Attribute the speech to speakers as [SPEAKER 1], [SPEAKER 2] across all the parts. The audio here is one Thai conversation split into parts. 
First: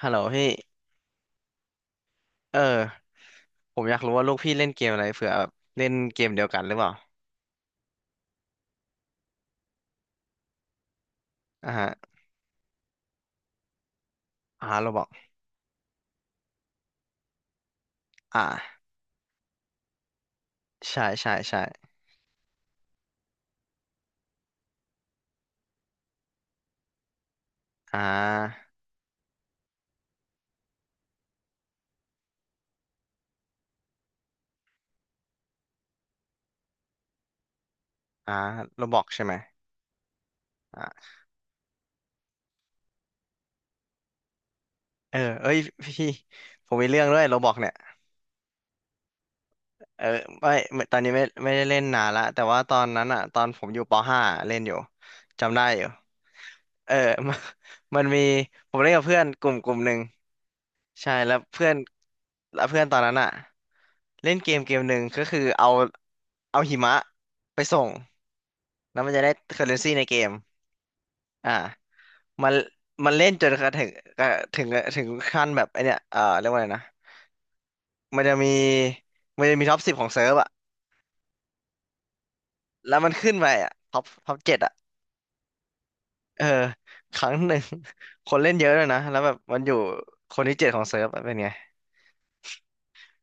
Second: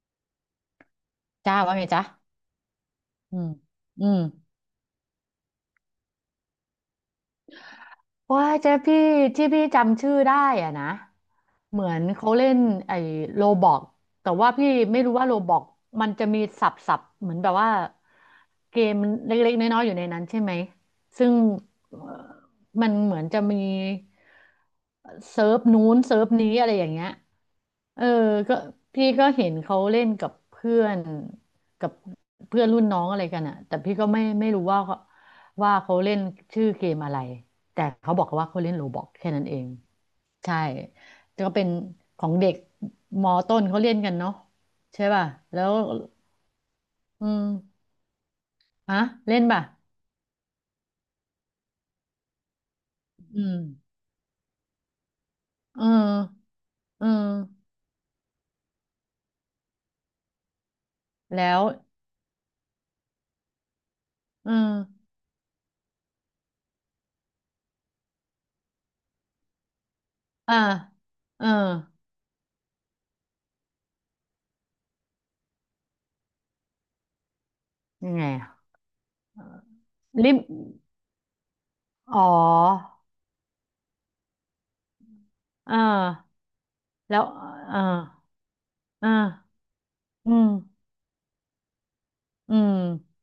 [SPEAKER 1] ฮัลโหลพี่
[SPEAKER 2] จ้าว่าไงจ้า
[SPEAKER 1] เออ
[SPEAKER 2] อืม
[SPEAKER 1] ผมอยาก
[SPEAKER 2] อื
[SPEAKER 1] รู้
[SPEAKER 2] ม
[SPEAKER 1] ว่าลูกพี่เล่นเกมอะไรเผื่อแบบเล่นเกมเดียวกันหรือเปล่า
[SPEAKER 2] ว่าเจ๊พี่ที่พี่จำชื่อได้อะนะ
[SPEAKER 1] อ่า
[SPEAKER 2] เหมื
[SPEAKER 1] ฮะ
[SPEAKER 2] อนเขาเล่นไอ้โรบอกแต่ว่า
[SPEAKER 1] อ่า
[SPEAKER 2] พี่
[SPEAKER 1] โรบ
[SPEAKER 2] ไม่
[SPEAKER 1] อก
[SPEAKER 2] รู้ว่าโรบอกมันจะมีสับเหมือนแบบว่า
[SPEAKER 1] อ่า
[SPEAKER 2] เกมเล็กๆน้อยๆอยู่ในนั้นใช่ไหม
[SPEAKER 1] ใช่
[SPEAKER 2] ซึ่
[SPEAKER 1] ใช่
[SPEAKER 2] ง
[SPEAKER 1] ใช่
[SPEAKER 2] เอ่อมันเหมือนจะมีเซิร์ฟนู้นเซิร์ฟนี้อะไรอย่างเงี้ย
[SPEAKER 1] อ่
[SPEAKER 2] เออก็
[SPEAKER 1] า
[SPEAKER 2] พี่ก็เห็นเขาเล่นกับเพื่อนกับเพื่อนรุ่นน้องอะไรกันอะแต่พี่ก็ไม่รู้ว่าเขาว่าเขาเล่นชื่อเกมอะไร แต่เขาบอก
[SPEAKER 1] อ่า
[SPEAKER 2] ว่าเขาเล่น
[SPEAKER 1] โร
[SPEAKER 2] โร
[SPEAKER 1] บ
[SPEAKER 2] บ
[SPEAKER 1] อ
[SPEAKER 2] ล็อ
[SPEAKER 1] ก
[SPEAKER 2] ก
[SPEAKER 1] ใช่
[SPEAKER 2] แค่
[SPEAKER 1] ไหม
[SPEAKER 2] นั้นเองใช่
[SPEAKER 1] อ่า
[SPEAKER 2] แต่ก็เป็นของเด็กมอต้นเขาเล่นกันเนาะใช่
[SPEAKER 1] เออ
[SPEAKER 2] ป่ะ
[SPEAKER 1] เอ้ย
[SPEAKER 2] แล้ว
[SPEAKER 1] พี่ผมมีเรื่องด้วย
[SPEAKER 2] อื
[SPEAKER 1] โร
[SPEAKER 2] ม
[SPEAKER 1] บอกเนี่ย
[SPEAKER 2] ฮะเล่นป่ะ
[SPEAKER 1] เออไม่ไม่ตอนนี้ไม่ไม่ได้เล่นนานละแต่ว่าตอนนั้นอ่ะต
[SPEAKER 2] อื
[SPEAKER 1] อน
[SPEAKER 2] ม
[SPEAKER 1] ผมอยู่ปห้าเล่นอยู่จำได้อ
[SPEAKER 2] เอ
[SPEAKER 1] ยู่
[SPEAKER 2] อ
[SPEAKER 1] เออ
[SPEAKER 2] เออ
[SPEAKER 1] มันมันผมเล่นกับเพื่อนกลุ่มหนึ่งใช่แล้ว
[SPEAKER 2] แล้ว
[SPEAKER 1] เพื่อนแล้วเพื่อนตอนนั้นอ่ะเล่นเก
[SPEAKER 2] เออ
[SPEAKER 1] มเกมหนึ่งก็คือเอาเอาหิมะไปส่ง แล้วมันจะได้เคอร์เรนซีในเกม
[SPEAKER 2] อ่าเออ
[SPEAKER 1] อ่ามันมันเล่นจนกระถึงกระถึงถึงขั้นแบบไอเนี้ยเรียกว่าอะไรนะ
[SPEAKER 2] ยัง
[SPEAKER 1] มั
[SPEAKER 2] ไง
[SPEAKER 1] นจะมี
[SPEAKER 2] อะ
[SPEAKER 1] มันจะมีท็อปสิบของเซิ
[SPEAKER 2] ลิ
[SPEAKER 1] ร์ฟ
[SPEAKER 2] ม
[SPEAKER 1] อะ
[SPEAKER 2] อ๋อ
[SPEAKER 1] แล้วมันขึ้นไปอะท็อปเจ็ดอะ
[SPEAKER 2] อ่า
[SPEAKER 1] เออค
[SPEAKER 2] แล้ว
[SPEAKER 1] รั้งหนึ่ง
[SPEAKER 2] อ่า
[SPEAKER 1] คนเล่นเยอะเลยนะ
[SPEAKER 2] อ่า
[SPEAKER 1] แล้วแบบมันอยู่
[SPEAKER 2] อื
[SPEAKER 1] คน
[SPEAKER 2] ม
[SPEAKER 1] ที่เจ็ดของเซิร์ฟอะเป็นไง
[SPEAKER 2] อืม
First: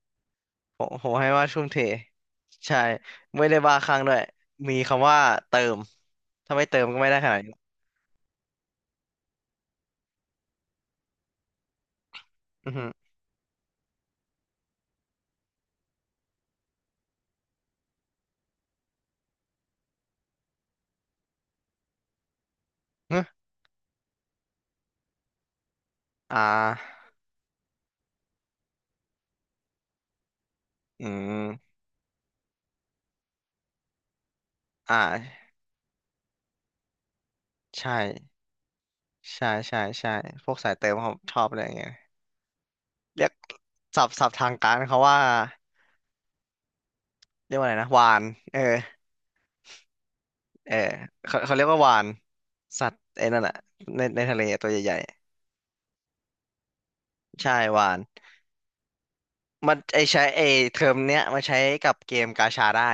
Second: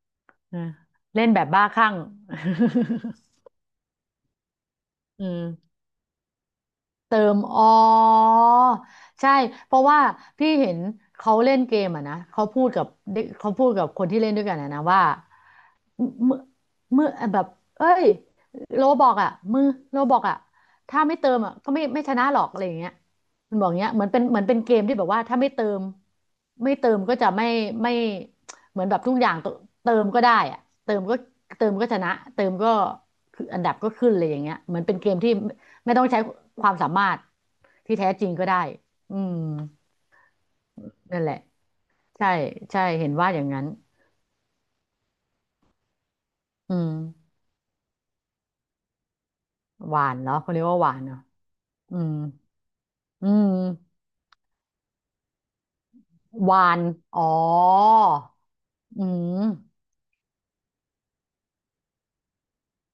[SPEAKER 2] อ่ะ
[SPEAKER 1] ผม
[SPEAKER 2] เล่
[SPEAKER 1] ให้
[SPEAKER 2] นแบ
[SPEAKER 1] ว่า
[SPEAKER 2] บ
[SPEAKER 1] ทุ่
[SPEAKER 2] บ้า
[SPEAKER 1] มเท
[SPEAKER 2] คลั่ง
[SPEAKER 1] ใช่ไม่ ได้บ้าคลั่งด้วย มีคำว่า
[SPEAKER 2] อื
[SPEAKER 1] เติ
[SPEAKER 2] ม
[SPEAKER 1] มถ้าไม่เติมก็ไม่ได้
[SPEAKER 2] เติ
[SPEAKER 1] ขนา
[SPEAKER 2] ม
[SPEAKER 1] ดนี้
[SPEAKER 2] อ๋อใช่เพราะว่าพี่เห็นเขาเล่นเกมอ่ะนะเขาพู
[SPEAKER 1] อื
[SPEAKER 2] ด
[SPEAKER 1] อ
[SPEAKER 2] กั
[SPEAKER 1] ฮึ
[SPEAKER 2] บเด็กเขาพูดกับคนที่เล่นด้วยกันอะนะว่าเมื่อเมื่อแบบเอ้ยโลบอกอ่ะมือโลบอกอ่ะถ้าไม่เติมอ่ะก็ไม่ชนะหรอกอะไรอย่างเงี้ยมันบอกเงี้ยเหมือนเป็นเกมที่แบบว่าถ้าไม่เติม
[SPEAKER 1] อ่
[SPEAKER 2] ไม่เติม
[SPEAKER 1] า
[SPEAKER 2] ก็จะไม่ไม่เหมือนแบบทุกอย่างเติมก็ได้อ่ะเติม
[SPEAKER 1] อื
[SPEAKER 2] ก็เติ
[SPEAKER 1] ม
[SPEAKER 2] มก็ชนะเติมก็คืออันดับก็ขึ้นเลยอย่างเงี้ยเหมือน
[SPEAKER 1] อ่
[SPEAKER 2] เป็นเกมที่
[SPEAKER 1] า
[SPEAKER 2] ไม่ต้องใช้ความสามารถ
[SPEAKER 1] ใช่
[SPEAKER 2] ที่แท้จริงก็ได้อืม
[SPEAKER 1] ใช่ใช่ใช่พวกสายเติมเขา
[SPEAKER 2] นั่นแห
[SPEAKER 1] ช
[SPEAKER 2] ละ
[SPEAKER 1] อบอะไรอย่างเงี้ย
[SPEAKER 2] ใช่ใช่เห็น
[SPEAKER 1] เรี
[SPEAKER 2] ว่า
[SPEAKER 1] ยก
[SPEAKER 2] อย่างนั้น
[SPEAKER 1] ศัพท์ทางการเขาว่า
[SPEAKER 2] อืม
[SPEAKER 1] เรียกว่าอะไรนะวานเออ
[SPEAKER 2] หวานเหรอเขาเรียก
[SPEAKER 1] เออ
[SPEAKER 2] ว่าหวานเหรอ
[SPEAKER 1] เขาเรียกว่า
[SPEAKER 2] อื
[SPEAKER 1] วาน
[SPEAKER 2] ม
[SPEAKER 1] สัตว์ไอ้
[SPEAKER 2] อื
[SPEAKER 1] นั่นแหละ
[SPEAKER 2] ม
[SPEAKER 1] ในทะเลตัวใหญ่
[SPEAKER 2] หวาน อ๋อ
[SPEAKER 1] ๆใช่วาน
[SPEAKER 2] อืม
[SPEAKER 1] มันไอใช้ไอเทอมเนี้ยมันใช้กับเกมกาชาได้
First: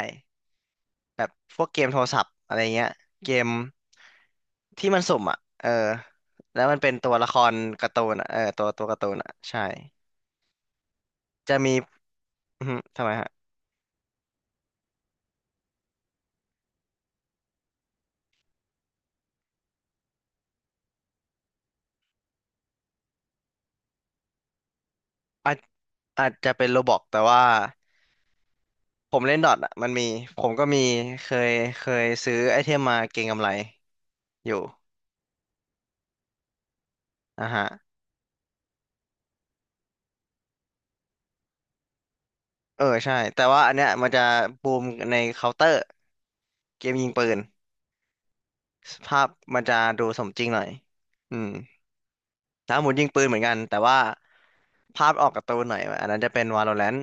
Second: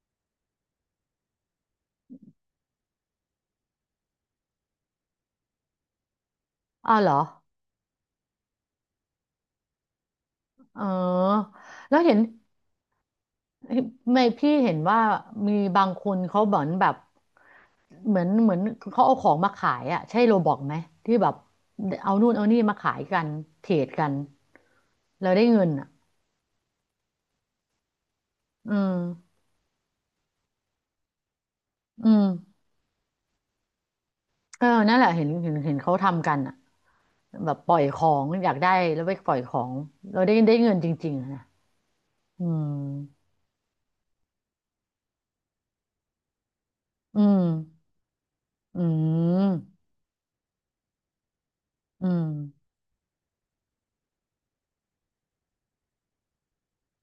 [SPEAKER 1] แบบพวกเกมโทรศัพท์อะไรเงี้ยเกมที่มันสุ่มอ่ะเออแล้วมันเป็น
[SPEAKER 2] อ้าวเห
[SPEAKER 1] ตั
[SPEAKER 2] ร
[SPEAKER 1] ว
[SPEAKER 2] อ
[SPEAKER 1] ละครการ์ตูนอะเออตัวตัวการ์ตูนอ่ะใช่
[SPEAKER 2] เออ
[SPEAKER 1] จะมี
[SPEAKER 2] แล้วเห็น
[SPEAKER 1] อือฮึทำไมฮะ
[SPEAKER 2] ไม่พี่เห็นว่ามีบางคนเขาเหมือนแบบเหมือนเขาเอาของมาขายอ่ะใช่โรบอกไหม ที่แบบเอานู่นเอานี่มาขายกัน เทรดกันแล้วได้
[SPEAKER 1] อาจ
[SPEAKER 2] เงินอ่ะ
[SPEAKER 1] อาจจะเป็นโรบอกแต่ว่า
[SPEAKER 2] อื
[SPEAKER 1] ผม
[SPEAKER 2] ม
[SPEAKER 1] เล่นดอทอ่ะมันมีผมก็มีเคยเคย
[SPEAKER 2] อืม
[SPEAKER 1] ซื้อไอเทมมาเก็งกำไรอยู่
[SPEAKER 2] เออนั่นแหละเห็นเขาทำกันอ่ะ
[SPEAKER 1] อ่ะ
[SPEAKER 2] แบบ
[SPEAKER 1] ฮะ
[SPEAKER 2] ปล่อยของอยากได้แล้วไปปล่อยของเราได้ได้เงินจริงๆอะนะอืม
[SPEAKER 1] เออใช่แต่ว่าอันเนี้ยมันจะบูมในเคาน์เตอร์เกมยิง
[SPEAKER 2] อื
[SPEAKER 1] ปืน
[SPEAKER 2] มอื
[SPEAKER 1] ภาพ
[SPEAKER 2] ม
[SPEAKER 1] มันจะดูสมจริงหน่อยอืม
[SPEAKER 2] อืม
[SPEAKER 1] ถ้าหมุนยิงปืนเหมือนกันแต่ว่าภาพออกการ์ตูนหน่อยอันนั้นจะเป็น Valorant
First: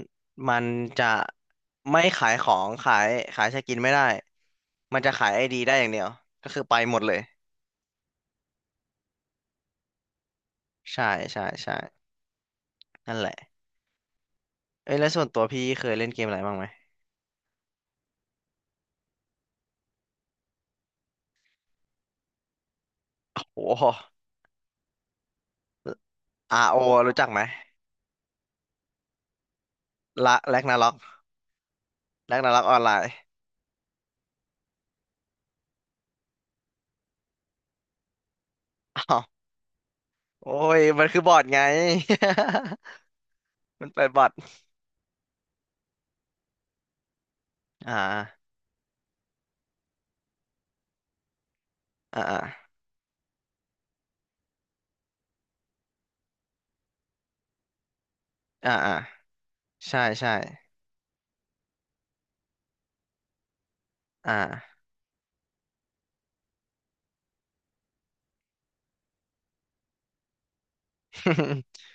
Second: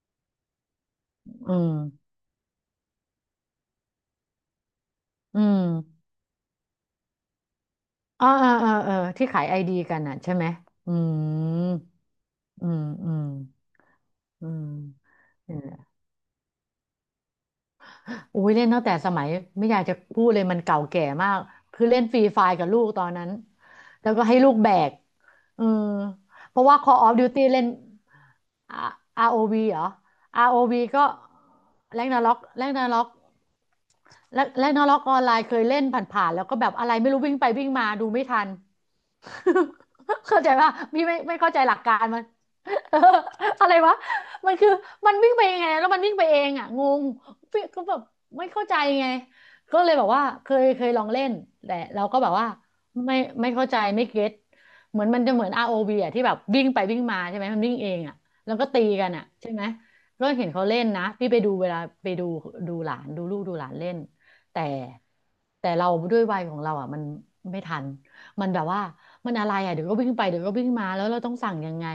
[SPEAKER 1] มันจะ
[SPEAKER 2] อื
[SPEAKER 1] ไม่
[SPEAKER 2] ม
[SPEAKER 1] ขายของขายขายสกินไม่ได้มันจะขาย
[SPEAKER 2] อื
[SPEAKER 1] ไอดี
[SPEAKER 2] ม
[SPEAKER 1] ได้อย่างเดียวก็คือไปหมดเลย
[SPEAKER 2] อ๋อเออเออที่ขายไอดีกันอ่ะใช่ไหมอื
[SPEAKER 1] ใช่ใช่ใช่
[SPEAKER 2] มอืมอื
[SPEAKER 1] นั่น
[SPEAKER 2] ม
[SPEAKER 1] แหละ
[SPEAKER 2] อืม
[SPEAKER 1] เอ้ยแล้วส่วนตัว
[SPEAKER 2] นั่
[SPEAKER 1] พี่
[SPEAKER 2] นแหละ
[SPEAKER 1] เคยเล่นเกมอะไรบ้างไหม
[SPEAKER 2] อุ้ยเล่นตั้งแต่สมัยไม่อยากจะพูดเลยมันเก่าแก่มากคือเล่นฟรีไฟกับลูกตอนนั้น
[SPEAKER 1] โอ้โห
[SPEAKER 2] แล้วก็ให้ลูกแบกเออเพราะ
[SPEAKER 1] RO
[SPEAKER 2] ว่า
[SPEAKER 1] รโอ
[SPEAKER 2] Call of
[SPEAKER 1] รู้จักไหม
[SPEAKER 2] Duty เล่น ROV เหรอ
[SPEAKER 1] ละแร็กนา
[SPEAKER 2] ROV
[SPEAKER 1] ร็อก
[SPEAKER 2] ก็แรงนาร็
[SPEAKER 1] แร็
[SPEAKER 2] อก
[SPEAKER 1] กนาร็อก
[SPEAKER 2] แร็
[SPEAKER 1] ออน
[SPEAKER 2] นา
[SPEAKER 1] ไล
[SPEAKER 2] ร็อก
[SPEAKER 1] น์
[SPEAKER 2] แรกแรกนล็อกออนไลน์เคยเล่นผ่านๆแล้วก็แบบอะไรไม่รู้วิ่งไปวิ่งมาดูไม่ทัน
[SPEAKER 1] อ้าว
[SPEAKER 2] เข้าใจ
[SPEAKER 1] โอ้
[SPEAKER 2] ป่ะ
[SPEAKER 1] ย
[SPEAKER 2] พี่
[SPEAKER 1] มัน
[SPEAKER 2] ไม่
[SPEAKER 1] คือบ
[SPEAKER 2] ไม่
[SPEAKER 1] อท
[SPEAKER 2] เข้า
[SPEAKER 1] ไง
[SPEAKER 2] ใจหลักการมัน เอออะไร
[SPEAKER 1] มัน
[SPEAKER 2] วะ
[SPEAKER 1] เปิดบอท
[SPEAKER 2] มันคือมันวิ่งไปยังไงแล้วมันวิ่งไปเองอ่ะงงพี่ก็
[SPEAKER 1] อ่
[SPEAKER 2] แบบไม่
[SPEAKER 1] า
[SPEAKER 2] เข้าใจไงก็เลยบอกว่าเคยลองเล่นแต่เราก็
[SPEAKER 1] อ่า
[SPEAKER 2] แบบ
[SPEAKER 1] อ่
[SPEAKER 2] ว่าไม่ไม่เข้าใจไม่เก็ตเหมือนมันจะเหมือน ROV อวีอ่ะที่แบบวิ่งไปวิ่งมาใช่ไหมมันวิ่งเองอ่ะแล้วก็
[SPEAKER 1] า
[SPEAKER 2] ตี
[SPEAKER 1] อ่า
[SPEAKER 2] กันอ่ะใช่ไหม
[SPEAKER 1] ใช่
[SPEAKER 2] ก็
[SPEAKER 1] ใช่
[SPEAKER 2] เห็นเขาเล่นนะพี่ไปดูเวลาไปดูดูหลานดูลูกดูหลานเล่น
[SPEAKER 1] อ
[SPEAKER 2] แต่
[SPEAKER 1] ่า
[SPEAKER 2] แต่เราด้วยวัยของเราอ่ะมันไม่ทันมันแบบว่ามันอะไรอ่ะเดี๋ยวก็วิ่งไปเดี๋ยวก็วิ่งมาแล้วเราต้องสั่งยัง ไง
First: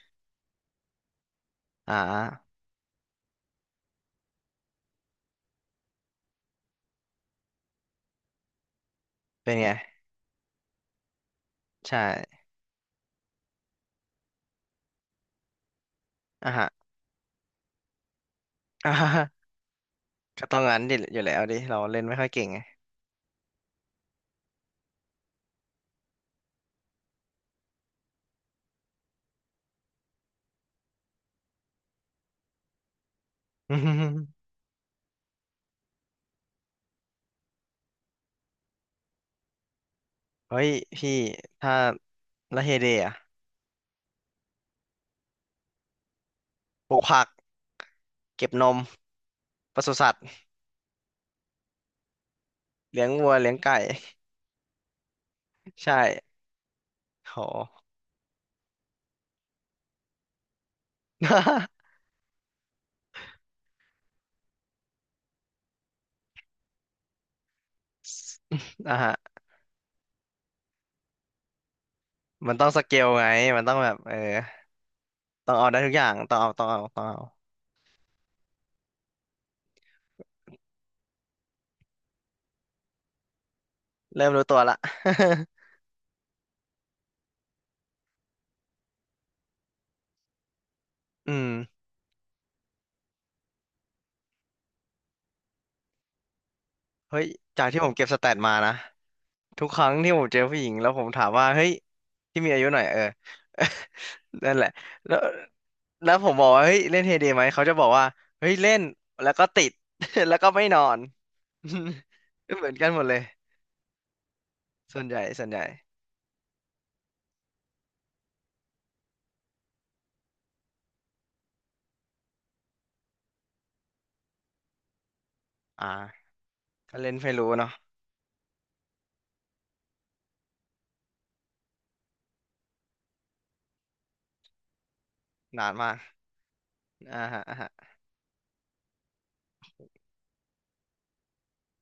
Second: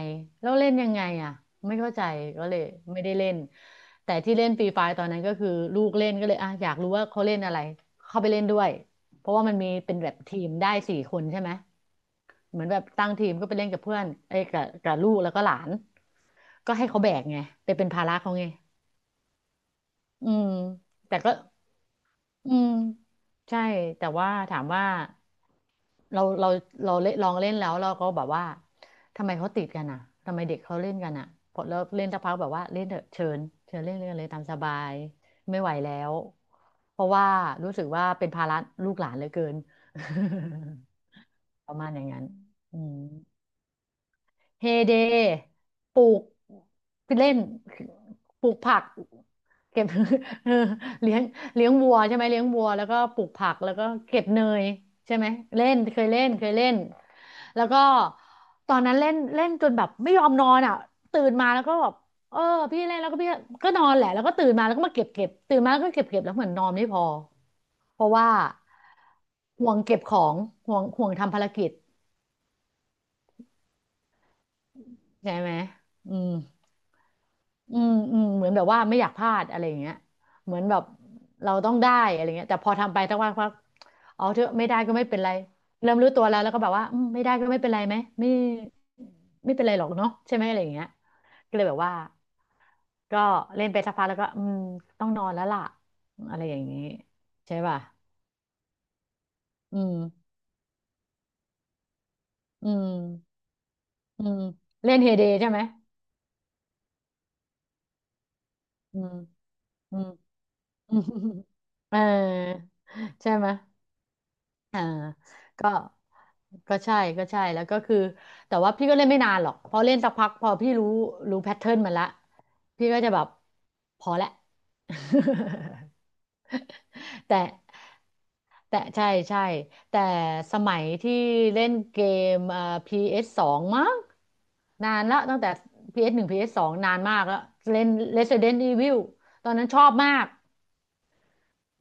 [SPEAKER 2] แล้วเล่นยังไงอ่ะไม่เข้า
[SPEAKER 1] อ่
[SPEAKER 2] ใจก็
[SPEAKER 1] า
[SPEAKER 2] เลยไม่ได้เล่นแต่ที่เล่นฟรีไฟตอนนั้นก็คือลูกเล่นก็เลยอ่ะอยากรู้ว่าเขาเล่นอะไรเข้าไปเล่นด้วยเพราะว่า
[SPEAKER 1] เป็
[SPEAKER 2] มั
[SPEAKER 1] น
[SPEAKER 2] น
[SPEAKER 1] ไง
[SPEAKER 2] มีเป็นแบบทีมได้4 คนใช่ไหม
[SPEAKER 1] ใช่
[SPEAKER 2] เหมือนแบบตั้งทีมก็ไปเล่นกับเพื่อนเอ้ยกับกับลูกแล้วก็หลาน
[SPEAKER 1] อ่าฮะ
[SPEAKER 2] ก็ให้เขาแบกไงไปเป็นภาระเขาไง
[SPEAKER 1] อ่าฮะ
[SPEAKER 2] อื
[SPEAKER 1] ก็
[SPEAKER 2] ม
[SPEAKER 1] ต้องงั้นดิอ
[SPEAKER 2] แต่
[SPEAKER 1] ยู่
[SPEAKER 2] ก็
[SPEAKER 1] แล้วดิเราเล่นไม่ค่อยเก่ง
[SPEAKER 2] อื
[SPEAKER 1] ไง
[SPEAKER 2] มใช่แต่ว่าถามว่าเราเราเราเล่นลองเล่นแล้วเราก็แบบว่าทำไมเขาติดกันอ่ะทำไมเด็กเขาเล่นกันอ่ะพอเลิกเล่นสักพักแบบว่าเล่นเถอะเชิญเชิญเล่นเล่นกันเล ยตามสบายไม่ไหวแล้วเพราะว่ารู้สึกว่าเป็นภาระลูกหลานเหลือเกิน
[SPEAKER 1] เฮ้ยพี่
[SPEAKER 2] ป
[SPEAKER 1] ถ้า
[SPEAKER 2] ระมาณอย่างนั้น
[SPEAKER 1] ละเฮ
[SPEAKER 2] อื
[SPEAKER 1] เด
[SPEAKER 2] ม
[SPEAKER 1] อะ
[SPEAKER 2] เฮเดปลูก
[SPEAKER 1] ปลูกผัก
[SPEAKER 2] เล่นป
[SPEAKER 1] เก็
[SPEAKER 2] ลู
[SPEAKER 1] บ
[SPEAKER 2] ก
[SPEAKER 1] น
[SPEAKER 2] ผั
[SPEAKER 1] ม
[SPEAKER 2] ก
[SPEAKER 1] ป
[SPEAKER 2] เก็บ
[SPEAKER 1] ศุสัตว์
[SPEAKER 2] เออเลี้ยงเลี้ยงวัวใช่ไหมเลี้ยงวัวแล้วก็
[SPEAKER 1] เลี้ยง
[SPEAKER 2] ปลู
[SPEAKER 1] วั
[SPEAKER 2] ก
[SPEAKER 1] ว
[SPEAKER 2] ผั
[SPEAKER 1] เลี้ยง
[SPEAKER 2] กแล้
[SPEAKER 1] ไก่
[SPEAKER 2] วก็ เก็บเนยใช่ไหมเล่น
[SPEAKER 1] ใช่
[SPEAKER 2] เคยเล่น แล้วก็
[SPEAKER 1] โห
[SPEAKER 2] ตอนนั้นเล่นเล่นจนแบบไม่ยอมนอนอ่ะตื่นมาแล้วก็แบบเออพี่เล่นแล้วก็พี่ก็นอนแหละแล้วก็ตื่นมาแล้วก็มาเก็บตื่นมาแล้วก็เก็บแล้วเหมือนนอนไม่พอ เพราะว่า
[SPEAKER 1] อ่ะฮะ
[SPEAKER 2] ห่วงเก็บของห่วงทำภารกิจ
[SPEAKER 1] มันต้องสเกลไงมันต้องแบบเออ
[SPEAKER 2] ใช่ไหม
[SPEAKER 1] ต้องเอาได้ทุกอย่า
[SPEAKER 2] อื
[SPEAKER 1] ง
[SPEAKER 2] ม
[SPEAKER 1] ต้องเอา
[SPEAKER 2] อืมอืมเหมือนแบบว่าไม่อยากพลาดอะไรอย่างเงี้ยเหมือนแบบเราต้องได้อะไรเงี้ยแต่พอทำไปตั้งวันพัก
[SPEAKER 1] เริ่
[SPEAKER 2] เอา
[SPEAKER 1] ม
[SPEAKER 2] เถ
[SPEAKER 1] รู้
[SPEAKER 2] อะ
[SPEAKER 1] ตัว
[SPEAKER 2] ไม่
[SPEAKER 1] ละ
[SPEAKER 2] ได้ก็ไม่เป็นไรเริ่มรู้ตัวแล้วแล้วก็แบบว่าอืมไม่ได้ก็ไม่เป็นไรไหมไม่ไม่เป็นไรหรอกเนาะใช่ไหมอะไรอย่างเงี้ย
[SPEAKER 1] อืม
[SPEAKER 2] ก็เลยแบบว่าก็เล่นไปสักพักแล้วก็อืมต้องนอนแล้วล่ะอะไรอย่างงี้
[SPEAKER 1] เฮ้ย
[SPEAKER 2] ใช่
[SPEAKER 1] จาก
[SPEAKER 2] ป่ะ
[SPEAKER 1] ที่ผมเก็บสแตทมานะทุกค
[SPEAKER 2] อื
[SPEAKER 1] รั้ง
[SPEAKER 2] ม
[SPEAKER 1] ที่ผมเจอผู้หญิงแล้วผมถามว่าเฮ้ยที่มีอายุ
[SPEAKER 2] อื
[SPEAKER 1] หน่อย
[SPEAKER 2] ม
[SPEAKER 1] เออ
[SPEAKER 2] อืม
[SPEAKER 1] นั่นแหละ
[SPEAKER 2] เล่นเฮ
[SPEAKER 1] แล้ว
[SPEAKER 2] เดใช่ไหม
[SPEAKER 1] แล้วผมบอกว่าเฮ้ยเล่นเฮเดไหมเขาจะบอกว่าเฮ้ยเล่น
[SPEAKER 2] อืม
[SPEAKER 1] แล้วก็ติด
[SPEAKER 2] อืม
[SPEAKER 1] แล้วก็ไม่นอ
[SPEAKER 2] อืม
[SPEAKER 1] น
[SPEAKER 2] เออ
[SPEAKER 1] เหมือนกันหมดเลย
[SPEAKER 2] ใช่ไหม อ่า
[SPEAKER 1] ส่วนใหญ่
[SPEAKER 2] ก็ก็ใช่ก็ใช่แล้วก็คือแต่ว่าพี่ก็เล่นไม่นานหรอกพอเล่นสักพักพอพี่รู้รู้แพทเทิร์นมันละพี่ก็จะแบบพอละ
[SPEAKER 1] อ ่าก็เล่นไฟ
[SPEAKER 2] แต่
[SPEAKER 1] รู้เนาะ
[SPEAKER 2] แต่ใช่ใช่แต่สมัยที่เล่นเกมPS สสองมั้งนานละตั้งแต่
[SPEAKER 1] นานมาก
[SPEAKER 2] PS หนึ่ง PS สสองนานมา
[SPEAKER 1] อ่า
[SPEAKER 2] กแล้ว
[SPEAKER 1] ฮะอ่าฮะ
[SPEAKER 2] เล่น Resident Evil ตอนนั้นชอบมาก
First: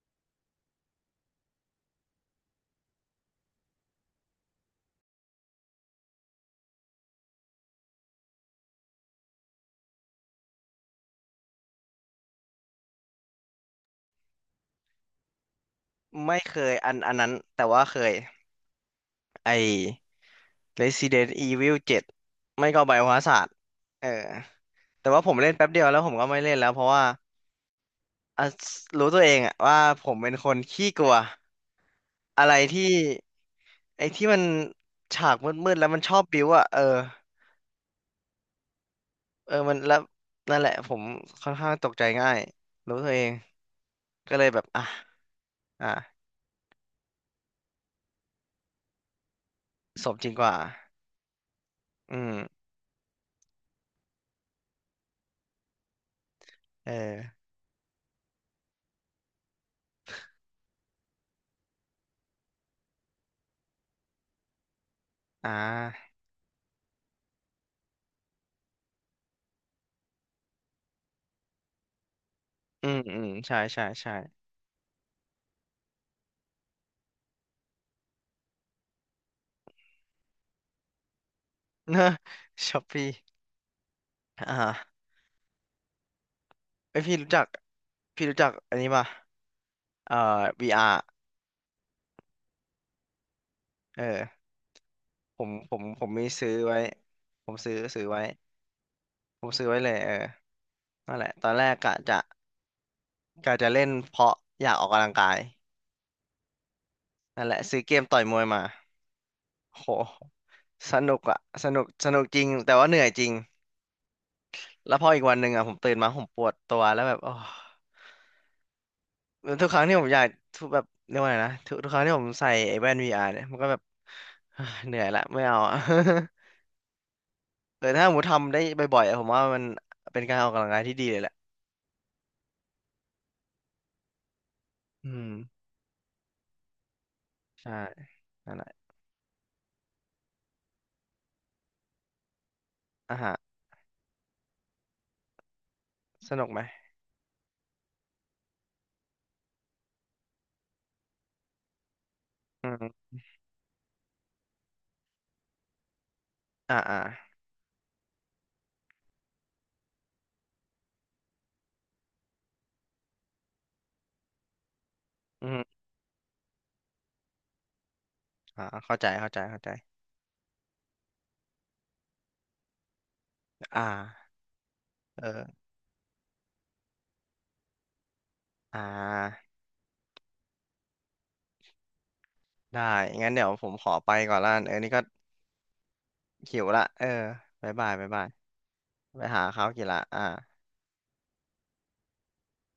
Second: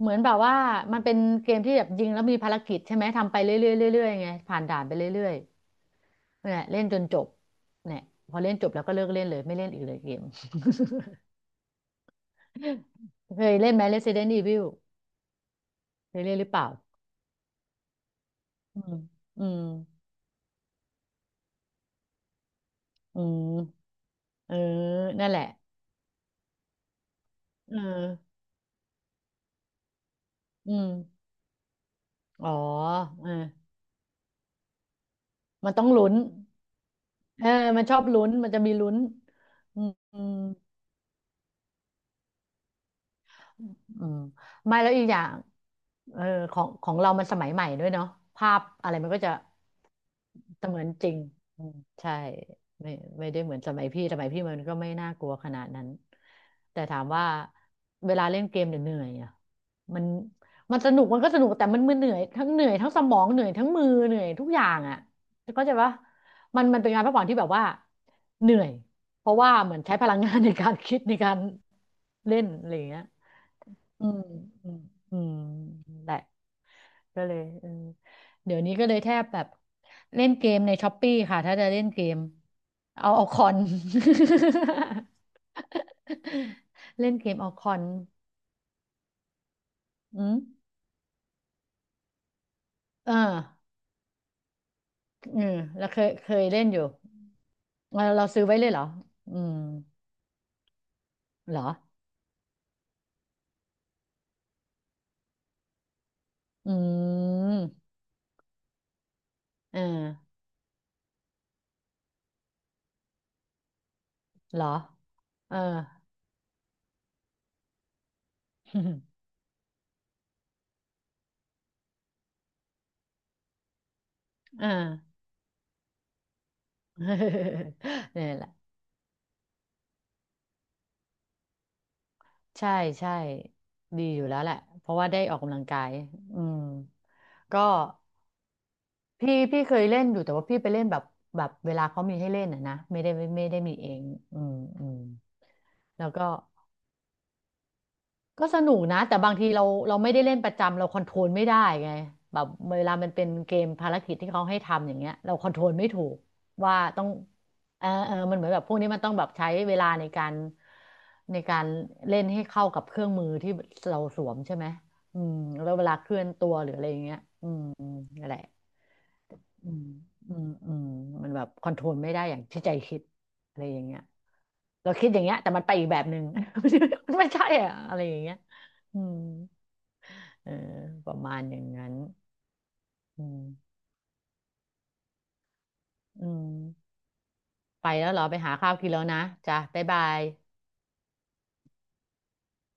[SPEAKER 2] เหมือนแบบว่ามันเป็นเกมที่แบบยิงแล้วมีภารกิจใช่ไหมทำไปเรื่อยๆเรื่อยๆไงผ่านด่านไปเรื่อย เนี่ยเล่นจนจบเนี่ยพอเล่นจบแล้วก็เลิกเล่นเลยไม่เล่นอีกเลยเกม เคยเล่นไหม Resident Evil เคย
[SPEAKER 1] ไม่
[SPEAKER 2] เล่นหรือ
[SPEAKER 1] เค
[SPEAKER 2] เปล่า
[SPEAKER 1] ยอันนั้นแต่ว่าเคย
[SPEAKER 2] อืมอื
[SPEAKER 1] ไอ้
[SPEAKER 2] ม
[SPEAKER 1] Resident Evil 7ไม่ก็
[SPEAKER 2] อื
[SPEAKER 1] Biohazard ศาสตร์
[SPEAKER 2] ม
[SPEAKER 1] เออ
[SPEAKER 2] เออ
[SPEAKER 1] แต่ว่าผ
[SPEAKER 2] นั่น
[SPEAKER 1] ม
[SPEAKER 2] แหละ
[SPEAKER 1] เล่นแป๊บเดียวแล้วผมก็ไม่เล่นแล้วเพราะว่า
[SPEAKER 2] เออ
[SPEAKER 1] อ่ะรู้ตัวเองอะว่าผมเป็นคน
[SPEAKER 2] อื
[SPEAKER 1] ขี้
[SPEAKER 2] ม
[SPEAKER 1] กลัวอะ
[SPEAKER 2] อ๋อ
[SPEAKER 1] ไรที่
[SPEAKER 2] เออ
[SPEAKER 1] ไอ้ที่มันฉากมื
[SPEAKER 2] มัน
[SPEAKER 1] ดๆ
[SPEAKER 2] ต้
[SPEAKER 1] แล้
[SPEAKER 2] อ
[SPEAKER 1] ว
[SPEAKER 2] ง
[SPEAKER 1] มัน
[SPEAKER 2] ลุ้
[SPEAKER 1] ชอ
[SPEAKER 2] น
[SPEAKER 1] บบิ้วอะเออ
[SPEAKER 2] เออมันชอบลุ้นมันจะมีลุ้น
[SPEAKER 1] เออมัน
[SPEAKER 2] อื
[SPEAKER 1] แล้ว
[SPEAKER 2] ม
[SPEAKER 1] นั่นแหละผมค่อนข้างตกใจง่ายรู้ตัวเอง
[SPEAKER 2] อืม
[SPEAKER 1] ก็เลยแบบ
[SPEAKER 2] ไม่
[SPEAKER 1] อ่ะ
[SPEAKER 2] แล้วอีกอย่าง
[SPEAKER 1] อ่ะ
[SPEAKER 2] เออของของเรามันสมัยใหม่ด้วยเนาะภาพอะไรมันก็จะ
[SPEAKER 1] สมจริงกว่า
[SPEAKER 2] เสมือนจริงอืมใช่
[SPEAKER 1] อืม
[SPEAKER 2] ไม่ไม่ได้เหมือนสมัยพี่สมัยพี่มันก็ไม่น่ากลัวขนาดนั้นแต่
[SPEAKER 1] เอ
[SPEAKER 2] ถามว่า
[SPEAKER 1] อ
[SPEAKER 2] เวลาเล่นเกมเนี่ยเหนื่อยอ่ะมันมันสนุกมันก็สนุกแต่มันมันเหนื่อยทั้งเหนื่อยทั้งสมองเหนื่อยทั้งมือเหนื่อยทุกอย่างอ่ะ
[SPEAKER 1] อ่
[SPEAKER 2] เข้าใจปะ
[SPEAKER 1] า
[SPEAKER 2] มันมันเป็นงานพักผ่อนที่แบบว่าเหนื่อยเพราะว่าเหมือนใช้พลังงานในการคิดในการเล่นอะไรอ
[SPEAKER 1] อื
[SPEAKER 2] ย่าง
[SPEAKER 1] ม
[SPEAKER 2] เงี้ย
[SPEAKER 1] อืมใช่ใช่
[SPEAKER 2] อื
[SPEAKER 1] ใช่
[SPEAKER 2] มอืมอืมแหละก็เลยเออเดี๋ยวนี้ก็เลยแทบแบบเล่นเกมในช้อปปี้ค่ะถ้าจะเล่น
[SPEAKER 1] เน
[SPEAKER 2] เก
[SPEAKER 1] อะ
[SPEAKER 2] ม
[SPEAKER 1] ช้อปปี้
[SPEAKER 2] เอาเอาคอน
[SPEAKER 1] อ่าไอย
[SPEAKER 2] เล่
[SPEAKER 1] พี่
[SPEAKER 2] นเก
[SPEAKER 1] รู้
[SPEAKER 2] ม
[SPEAKER 1] จัก
[SPEAKER 2] เอาคอน
[SPEAKER 1] พี่รู้จักอันนี้ป่ะเอ่
[SPEAKER 2] อืม
[SPEAKER 1] อ VR
[SPEAKER 2] เออ
[SPEAKER 1] เออผ
[SPEAKER 2] เอ
[SPEAKER 1] ม
[SPEAKER 2] อ
[SPEAKER 1] ผม
[SPEAKER 2] แล้ว
[SPEAKER 1] ผ
[SPEAKER 2] เค
[SPEAKER 1] ม
[SPEAKER 2] ย
[SPEAKER 1] มี
[SPEAKER 2] เค
[SPEAKER 1] ซื้
[SPEAKER 2] ย
[SPEAKER 1] อ
[SPEAKER 2] เล่น
[SPEAKER 1] ไว้
[SPEAKER 2] อยู่
[SPEAKER 1] ผมซื้อ
[SPEAKER 2] เรา
[SPEAKER 1] ไว้
[SPEAKER 2] เราซื้อไว้เลยเหรออื
[SPEAKER 1] ผม
[SPEAKER 2] ม
[SPEAKER 1] ซื้อไว้เลยเออนั่นแหละตอน
[SPEAKER 2] เหร
[SPEAKER 1] แร
[SPEAKER 2] อ
[SPEAKER 1] กกะจะเล่นเพราะอยากออกกำลังกาย
[SPEAKER 2] อื
[SPEAKER 1] นั่นแหละซื้อเก
[SPEAKER 2] ม
[SPEAKER 1] มต่อยมวยมา
[SPEAKER 2] เอ
[SPEAKER 1] โห
[SPEAKER 2] อ
[SPEAKER 1] สนุกอะสนุกจริงแต่ว่าเหนื่อยจริง
[SPEAKER 2] เหรอ
[SPEAKER 1] แล้วพออีกวันหนึ่ง
[SPEAKER 2] เออ
[SPEAKER 1] อะผมตื่นมาผมปวดตัวแล้วแบบโอ้ แล้วทุกครั้งที่ผมอยากทุกแบบเรียกว่าไงนะทุกครั้งที่ผมใส่ไอ้แว่น VR เนี่ยมันก็แบบ เฮ้
[SPEAKER 2] เอ่า
[SPEAKER 1] ยเหนื่อยละไม่เอาอะ เออถ้าผ ม
[SPEAKER 2] เนี่ย แหละ
[SPEAKER 1] ทำได้บ่อยๆอะผมว่ามันเป็นการออกกำลังกายที่ดีเลยแหละ
[SPEAKER 2] ใช่ใช่ดีอยู่แล้วแหละเพราะ
[SPEAKER 1] อื
[SPEAKER 2] ว่าได้
[SPEAKER 1] ม
[SPEAKER 2] ออกกำลังกายอืมก็
[SPEAKER 1] ใช่นั่นแหละ
[SPEAKER 2] พี่พี่เคยเล่นอยู่แต่ว่าพี่ไปเล่นแบบแบบเวลาเขามีให้เล่นอ่ะนะไม่ได้
[SPEAKER 1] อ่ะ
[SPEAKER 2] ไม่
[SPEAKER 1] ฮะ
[SPEAKER 2] ได้มีเองอืมอืมแล้วก็
[SPEAKER 1] สนุกไหม
[SPEAKER 2] ก็สนุกนะแต่บางทีเราเราไม่ได้เล่นประจำเราคอนโทรลไม่ได้ไงแบบ
[SPEAKER 1] อื
[SPEAKER 2] เวลามั
[SPEAKER 1] ม
[SPEAKER 2] นเป็นเกมภารกิจที่เขาให้ทำอย่างเงี้ยเราคอนโทรลไม่ถูก
[SPEAKER 1] อ่า
[SPEAKER 2] ว่า
[SPEAKER 1] อ่า
[SPEAKER 2] ต้องเออเออมันเหมือนแบบพวกนี้มันต้องแบบใช้เวลาในการในการเล่นให้เข้ากับเครื่องมือที่เราสวมใช่ไหมอืม
[SPEAKER 1] อืม
[SPEAKER 2] แล้วเวลาเคลื่อนตัวหรืออะไรอย่างเงี้ยอืมนั่นแหละ
[SPEAKER 1] อ่าเข้าใจเข้าใจเข้าใจ
[SPEAKER 2] อืมอืมอืมมันแบบคอนโทรลไม่ได้อย่างที่ใจคิดอะไรอ
[SPEAKER 1] อ่
[SPEAKER 2] ย่างเงี้ย
[SPEAKER 1] า
[SPEAKER 2] เราคิดอ
[SPEAKER 1] เอ
[SPEAKER 2] ย่า
[SPEAKER 1] อ
[SPEAKER 2] งเงี้ยแต่มันไปอีกแบบหนึ่ง มันไม่ใช่อะอะไรอย่างเงี้ย
[SPEAKER 1] อ่
[SPEAKER 2] อืม
[SPEAKER 1] า
[SPEAKER 2] เออประมาณอย่างนั้น
[SPEAKER 1] ได้
[SPEAKER 2] อื
[SPEAKER 1] งั้นเดี๋ยวผม
[SPEAKER 2] ม
[SPEAKER 1] ขอไปก่อนละกันเออนี่ก็
[SPEAKER 2] อืม
[SPEAKER 1] หิวละเออบ๊ายบา
[SPEAKER 2] ไป
[SPEAKER 1] ยบ๊าย
[SPEAKER 2] แล้วเห
[SPEAKER 1] บา
[SPEAKER 2] รอ
[SPEAKER 1] ย
[SPEAKER 2] ไปหาข้าวกินแล้วนะ
[SPEAKER 1] ไปหา
[SPEAKER 2] จ้ะ
[SPEAKER 1] ข้าวกิ
[SPEAKER 2] บ๊า
[SPEAKER 1] น
[SPEAKER 2] ย
[SPEAKER 1] ละ
[SPEAKER 2] บา
[SPEAKER 1] อ่า
[SPEAKER 2] ย